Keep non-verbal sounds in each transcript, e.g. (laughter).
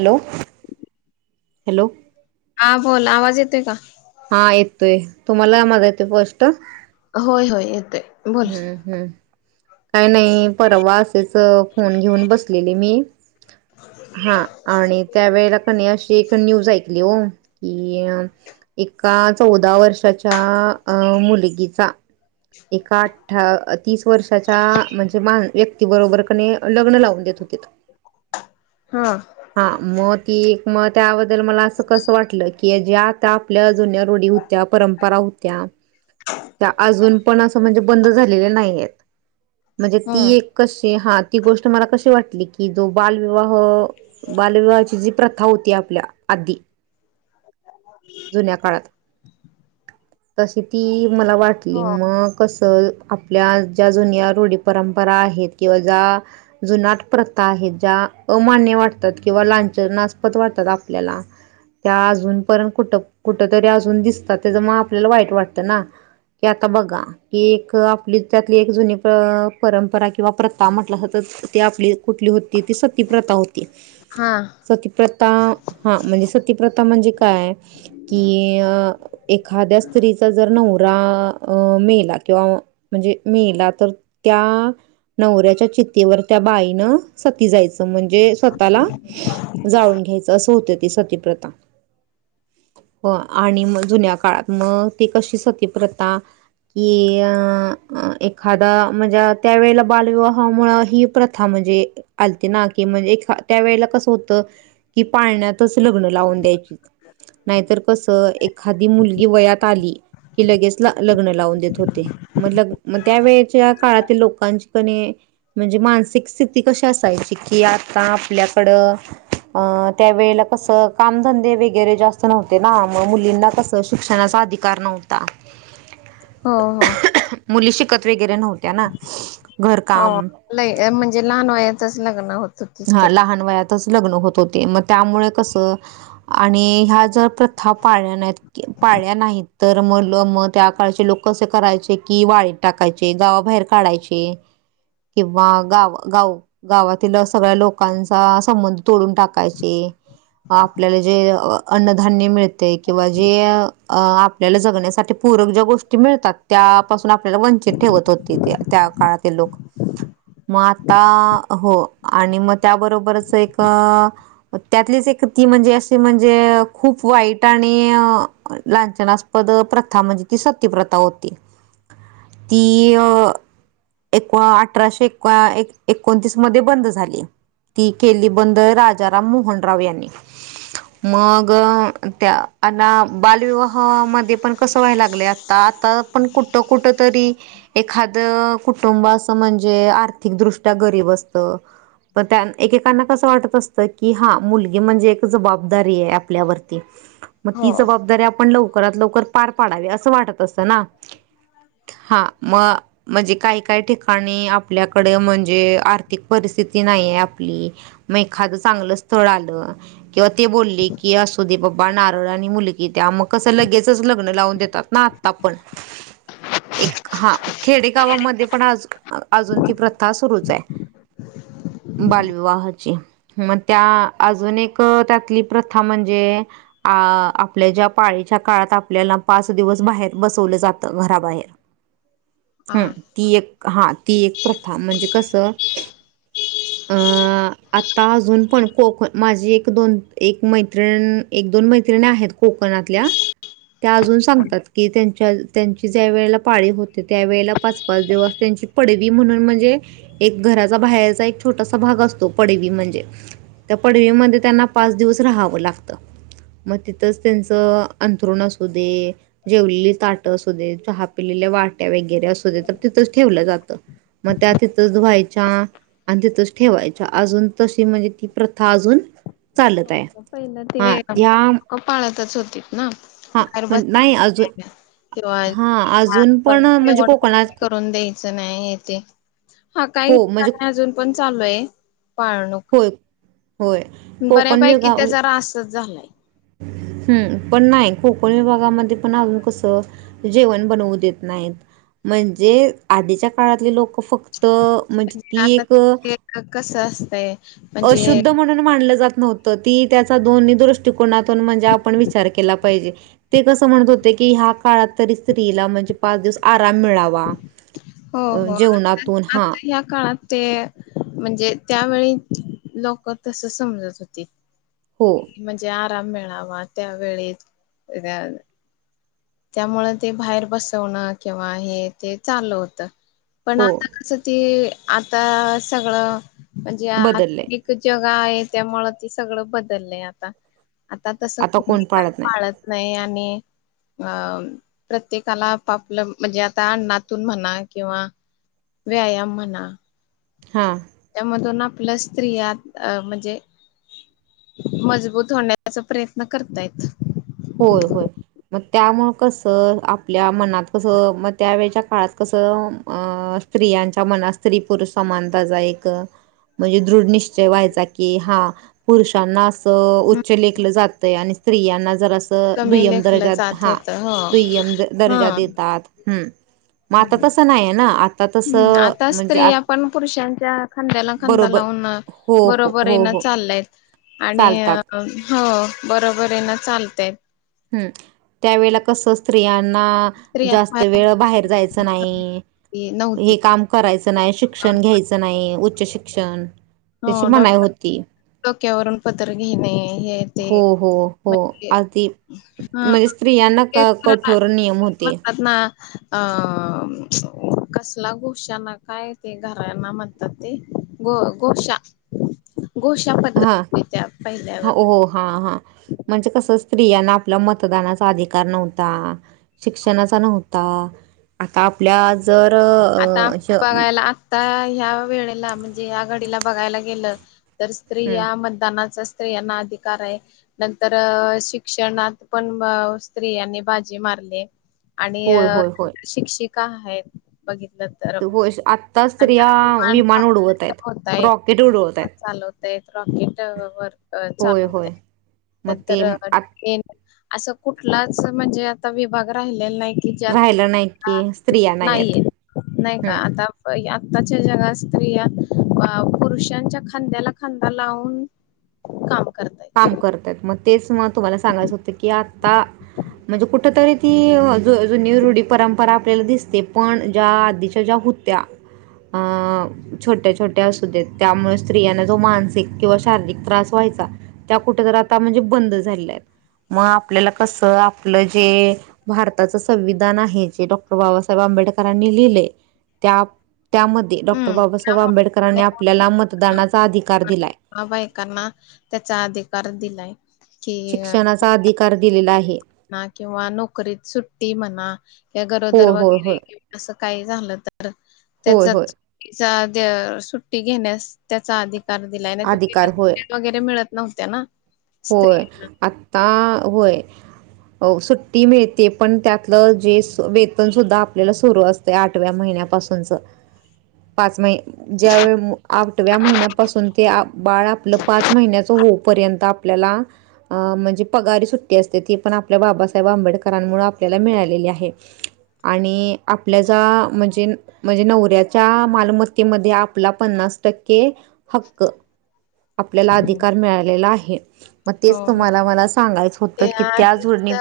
Hello hello? हा बोल आवाज येतोय का? हा येतोय तुम्हाला माझा येते स्पष्ट, होय होय येतोय, बोल. हम्म हम्म काय नाही परवास, त्याच फोन घेऊन बसलेली मी. हा आणि त्यावेेळेला कनी अशी, एक न्यूज ऐकली हो, कि अ एका चौदा वर्षाच्या अं मुलगीचा, एका अठ तीस वर्षाच्या म्हणजे, मा व्यक्ती बरोबर कनी, लग्न लावून देत होते, हा हा मग ती मग त्या, दल मला अस कसं वाटलं, की ज्या आता आपल्या अजून्या रूढी होत्या परंपरा होत्या, त्या अजून पण असं म्हणजे बंद झालेल्या नाही आहेत, म्हणजे ती हम्म. एक कशी हात ती गोष्ट मला कशी वाटली, की जो बालविवाह, बालविवाहाची जी प्रथा होती आपल्या आधी, जुन्या काळात तशी, ती मला वाटली हो. मग कस, आपल्या ज्या जुन्या रूढी परंपरा आहेत, किंवा ज्या जुनाट प्रथा आहे. ज्या अमान्य वाटतात, किंवा लाछनास्पद वाटतात आपल्याला, त्या अजून पर्यंत कुठ कुठ तरी अजून दिसतात, त्याच मग आपल्याला वाईट वाटतं ना. कि आता बघा की एक आपली त्यातली एक जुनी परंपरा, किंवा प्रथा म्हटलं सातर ते आपली कुठली होती ती सत्यप्रथा हो, हा सतीप्रथा हा म्हणजे सतीप्रथा म्हणजे काय! की अ एखाद्या स्त्रीचा जर नवरा मेला किंवा म्हणजे मेला तर त्या नवऱ्याच्या चित्तीवर त्या बाईनं सती जायचं म्हणजे जे स्वतःला जाळून घ्यायचं असं होत ते सतीप्रथ. हो आणि मग जुन्या काळात मग ती कशी सतीप्रथा कि अ एखादा म्हणजे त्यावेळेला बालविवाहामुळे ही प्रथा म्हणजे आलतिना की म्हणजे त्या वेळेला कस होत कि पाळण्यातच लग्न लावून द्यायचीत. नाहीतर कसं एखादी मुलगी वयात आली कि लगेच लग्न लावून देत होते मग लग मग त्यावेेळेच्या काळातील लोकांची कणी म्हणजे मानसिक स्थिती कशी असायची कि आता आपल्याकडं अ त्यावेेळेला कस कामधंदे वगैरे जास्त नव्हते ना मग मुलींना कस शिक्षणाचा अधिकार नव्हता. हा हा. (unintelligible) वगैरे नव्ह हो ल म्हणजे लहान वयाच च लग्न होत होती हा ते. लहान वयात लग्न होत होते मग त्यामुळे कसं आणि ह्या जर प्रथा पाळल्या नाही पाळल्या नाही तर म मग त्या काळचे लोक कसं करायचे की वाळीत टाकायचे. गावाबाहेर काढायचे किंवा गाव गाव गावातील अस सगळ्या लोकांचा संबंध तोडून टाकायचे आपल्याला जे अन्नधान्य मिळते किंवा जे आपल्याला जगण्यासाठी पूरक ज्या गोष्टी मिळतात त्यापासून आपल्याला वंचित ठेवत होते त्या काळातील लोकं. मं आता हो. आणि मग त्याबरोबरच एकं त्यातलीच एक ती म्हणजे अशी म्हणजे खूप वाईट आणि लांछनास्पद प्रथा म्हणजे ती सतीप्रथा होती. ती अं एक अठराशे एकोणतीस मध्ये बंद झली ती केली बंद राजाराम मोहनराव यांनी. मंग त्या आणि बालविवाहामध्ये पण कसं व्हायला लागलंय आता आता पण कुठं कुठं तरी एखाद कुटुंब असं म्हणजे आर्थिकदृष्ट्या गरीब अस्तं पण त्या एकेकांना कसं वाटत असतं की हा मुलगी म्हणजे एक जबाबदारी आहे आपल्यावरती. मग हो. ती जबाबदारी आपण लवकरात लवकर पार पाडावी असं वाटत असतं ना. हा म म्हणजे काही काही ठिकाणी आपल्या कडे म्हणजे आर्थिक परिस्थिती कि नाही आपली मग एखादं चांगलं स्थळ आलं किंवा ते बोलली कि असुदे बा बा नारळ आणि मुलगी द्या, मग कसं लगेचच लग्न लावून देतात ना आता पण. एक हां खेडेगावामध्ये पण आज अजून ती प्रथा सुरूच आहे. (inaudible) बालविवाहाची, मग त्या अजून एक त्यातली प्रथा म्हणजे अं आपल्या ज्या पाळीच्या काळात आपल्याला पाच दिवस बाहेर बसवलं जातं घराबाहेर हा हम ती एक हा ती एक प्रथा म्हणजे कसं अं आं. आता अजून पण कोकण माझी एक दोन एक मैत्रिण एक दोन मैत्रिणी आहेत कोकण ल्या त्या अजून सांगतात की त्यांच्या त्यांची ज्या वेळेला पाळी होते त्यावेेळेला पाच पाच दिवस त्यां पडवी म्हणून म्हणजे एक घरा बाहेर एक छोटासा भाग असतो पडवी म्हणजे. त्या पडवीमध्ये त्यांना पाच दिवस राहावं लागतं. मग तिथंच त्यांचं अंथरुण असू दे जेवलेली ताटं असू दे, चहा पिलेल्या वाट्या वगैरे असू दे तर तिथंच ठेवलं जातं. मग त्या तिथच धुवायच्या आणि तिथंच ठेवायच अजून तशी म्हणजे ती प्रथा अजून चालत आहे. पहिलं ते. हां, लोक पाळतच होतीत ना? हा बाहेर पण बसवा नाही अजून हां, अजून किंवा पण म्हणजे जेवण कोकणात करून द्यायचं नाही ते हा काही हो, म्हणजे नाही अजून पण चालू आहे. पाळणूक होय, होय कोकण वेळ बऱ्यापैकी गाव त्याचा रासच झालाय. हम्म पण नाही कोकण विभागामध्ये पण अजून कसं जेवण बनवू देत नाहीत. म्हणजे आधीच्या काळातली लोकं फक्त म्हणजे ती आता एक ते कसं असतंय म्हणजे अशुद्ध म्हणून मानलं जात नव्हतं ती दोन्ही दृष्टिकोनातून म्हणजे आपण विचार केला पाहिजे. ते कसं म्हणत होते कि हया काळात तरी स्त्रीला म्हणजे पाच दिवस आराम मिळावा. हो अ, हो जेवणातून आ हा, आता ह्या काळात ते म्हणजे त्यावेळी लोक तस समजत होती हो, म्हणजे आ आराम मिळावा त्यावेेळी त्यामुळ ते बाहेर बसवणं किंवा हे ते चाल होत. पण हो आता कस त आता सगळं म्हणजे बदललंय. आता जग आहे त्यामुळ ते सगळं बदललंय आता. आता तसं कुणी का पाळत नाही. आणि अं प्रत्येकाला आपापलं म्हणजे आता अण्णातून म्हणा किंवा व्यायाम म्हणा हा. त्यामधून ना प्लस थ्रीया म्हणजे मजबूत होण्याचा प्रयत्न करतायत. होय होय. मग त्यामुळ कसं आपल्या मनात कसं मग त्यावेेळेच्या काळात कसं अ स्त्रियांच्या मनात स्त्री पुरुष समानता जा एकक म्हणजे दृढ निश्चय व्हायचा की हा पुरुषांना उच्च लेखलं जातंय आणि स्त्रियांना जर कमी दु्यम लेखलं दरज्या जात होत हो दुय्यम ह दर्जा देतात. मग आता तसं नाही आहे ना? आ हम्म तसं आता म्हणजे स्त्री आपण पुरुषांच्या खांद्याला खांदा बरोबर लावून हो हो बरोबर आहे हो ना हो चाललाय. आणि चालतात अ हो बरोबर ना चालतय. ह त्यावेळेला कसं असतं. स्त्रियांना स्त्रियांना जास्त वेळ बाहेर जायच नाही. माहिती नव्हती. हे काम करायचं नाही. शिक्षण घ्यायचं नाही. उच्च शिक्षण. हो त्याची मनाई डॉक्टर होती. डोक्यावरून पदर घेणे हे ते हो हो हो म्हणे अगदी हा म्हणजे स्त्रियांना ते क कठोर नियम होते म्हणतात ना? अ कसला गोशांना काय ते घराना म्हणतात ते ग गोष हा हो हा हा म्हणजे कस स्त्रियांना आपला मतदानाचा अधिकार नव्हता. शिक्षणाचा नव्हता. आता आपल्या जर आता अ, श बघायला आत्ता ह्या वेळेला म्हणजे या घडीला बघायला गेलं. तर स्त्री हं, या मतदानाच स्त्रियांना अधिकार आहे. नंतर शिक्षणात पण स्त्रियांनी बाजी मार - रली आहे. आणि होय होय होय शिक्षिका आहेत बघित आत्ता स्त्रिया विमान उडवत आहेत. होताय रॉकेट उडवत आहेत. चालवतायत रॉकेट वर होय चालवतय. होय मग ते नंतर आ प्लेन - असं कुठलाच म्हणजे आता विभाग राहिलेला नाही. की ज्यात राहिला नाही कि स्त्रिया नाहीयेत. नाहीये. नाही का? हम्म. आता आताच्या जगात स्त्रिया पुरुषांच्या खांद्याला खांदा लावून काम करतायत. काम करतात. मग तेच मग तुम्हाला सांगायचं होत की आता म्हणजे कुठ तरी ती जुनी रुढी परंपरा आपल्याला दिसते. पण ज्या आधीच्या ज्या होत्या अ छोट्या छोट्या असू देत. त्यामुळे स्त्रियांना जो मानसिक किंवा शारीरिक त्रास व्हाय चा. त्या कुठ आता म्हणजे बंद झालेल्या आहेत. मग आपल्याला कस? आपलं जे भारताच संविधान आहे जे डॉक्टर बाबासाहेब आंबे- आंबेडकरांनी लिहिलय. त्या त्यामध्ये, डॉक्टर. हम्म. बाबासाहेब आंबेडकरांनी त्यामुळे आपल्याला मतदानाचा अधिकार दिलाय. त्यांना त्याचा अधिकार दिलाय. शिक्षणाचा अधिकार दिलेला आहे. म्हणा किंवा नोकरीत सुट्टी म्हणा... कि होय, गरोदर होय, वगैरे होय. किंवा अस- काही झालं तर.... होय, होय. त्या सुट्टी घेण्यास त्याचा अधिकार- दिलाय. नाही अधिकार होय. पहिल्या वगैरे मिळत नव्हत्या ना. होय.... स्त्रियांना आता होय. हो सुट्टी मिळते. पण त्यातलं जे वेतन सुद्धा आपल्याला सुरु असते आठव्या महिन्यां- पासूनचं.... पाच महिने. ज्या वेळी आठव्या महिन्यापासून ते बाळ आपलं पाच महिन्याच होऊपर्यंत. आपल्याला म्हणजे पगारी सुट्टी असते. ती पण आपल्या बाबासाहेब आंबेडकरांमुळे आपल्याला मिळालेली. हे आहे. आणि आपल्याचा म्हणजे म्हणजे, नवऱ्याच्या मालमत्तेमध्ये आपला पन्नास- टक्के हक्क आपल्याला अधिकार मिळालेला आहे. मग तेच हो हो तुम्हाला मला सांगायचं होतं की, त्या जोडणी-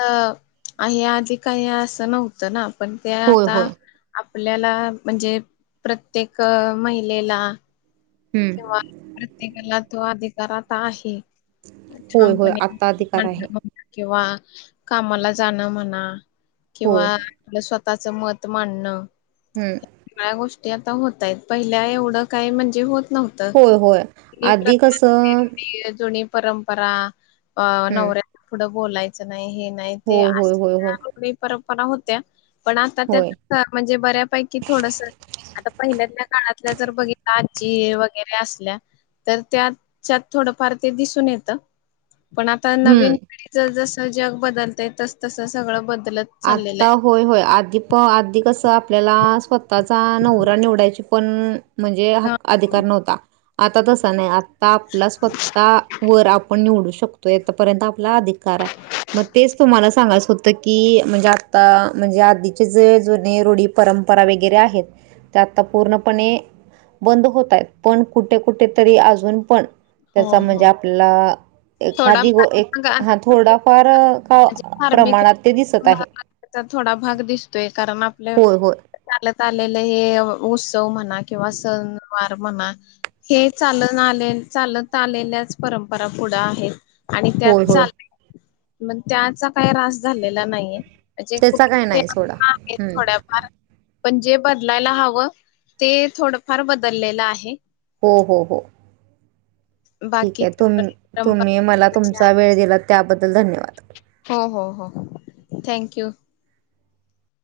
आहे आधी काही असं नव्हतं ना? पण ते होय आता- होय आपल्याला म्हणजे.... प्रत्येक महिलेला- हम्म. किंवा प्रत्येकाला तो अधिकार आता आहे. होय छान... (inaudible) (unintelligible) होय पणी आत्ता अधिकार आहे किंवा कामाला जाणं म्हणा, किंवा होय आपलं स्वतःच मत मांडणं- हम्म. सगळ्या गोष्टी आता होत आहेत. पहिल्या एवढं काय म्हणजे होत- नव्हतं. होय होय जुन्या आधी कसं प्रथा, जुनी परंपरा- अ... हं. नवऱ्या पुढं बोलायचं नाही, हे नाही ते होय, होय, होय, असल्या होय. रुढी, परंपरा- होत्या पण आता त्या होय. म्हणजे बऱ्यापैकी थोडसं- आता पहिल्यातल्या काळातल्या जर बघितलं आजी वगैरे- थकलेल्या असल्या. तर त्याच्यात थोडफार ते दिसून येत. पण आता हं. नवीन पिढीच जसं जग बदलतय तस तसं सगळं बदलत- चाललेलं आता. आहे. होय होय, आधी प आधी कसं आपल्याला स्वतःचा नवरा निवडायची- पण म्हणजे हा अधिकार नव्हता आता तसा नाही. आपला स्वतः वर आपण निवडू शकतोय. आतापर्यंत- आपला अधिकार आहे. मग तेच तुम्हाला सांगायचं होतं की- म्हणजे आता म्हणजे आधीचे जे जुने रुढी परंपरा वगैरे आहेत. ते आता पूर्णपणे बंद होतय. पण कुठे, कुठे तरी अजून पण- हो त्याचा म्हणजे हो आपला एखादी गो थोडाफार एक मग हा आता थोडाफार- प्र प्रमाणात ते दिसत. आहे त्याचा थोडा भाग दिसतोय. कारण आपलं होय होय चालत... चालेले हे उत्सव म्हणा किंवा सणवार म्हणा हे चालून आले... चालत आलेल्याच परंपरा पुढे आहेत.... आणि होय त्यात होय चाल... मग त्याचा काही रास झालेला नाहीये.... जे त्याचा कुठं काय तरी नाही आ सोडा आहेत हम्म थोड्याफार.... पण जे बदलायला हवं., ते थोडफार बदललेलं आहे.. हो हो हो.... ठीक बाकी आहे. तुम तुम्ही मला तुमचा परंपरा वेळ दिला त्याबद्दल धन्यवाद.... हो हो हो. Thank you....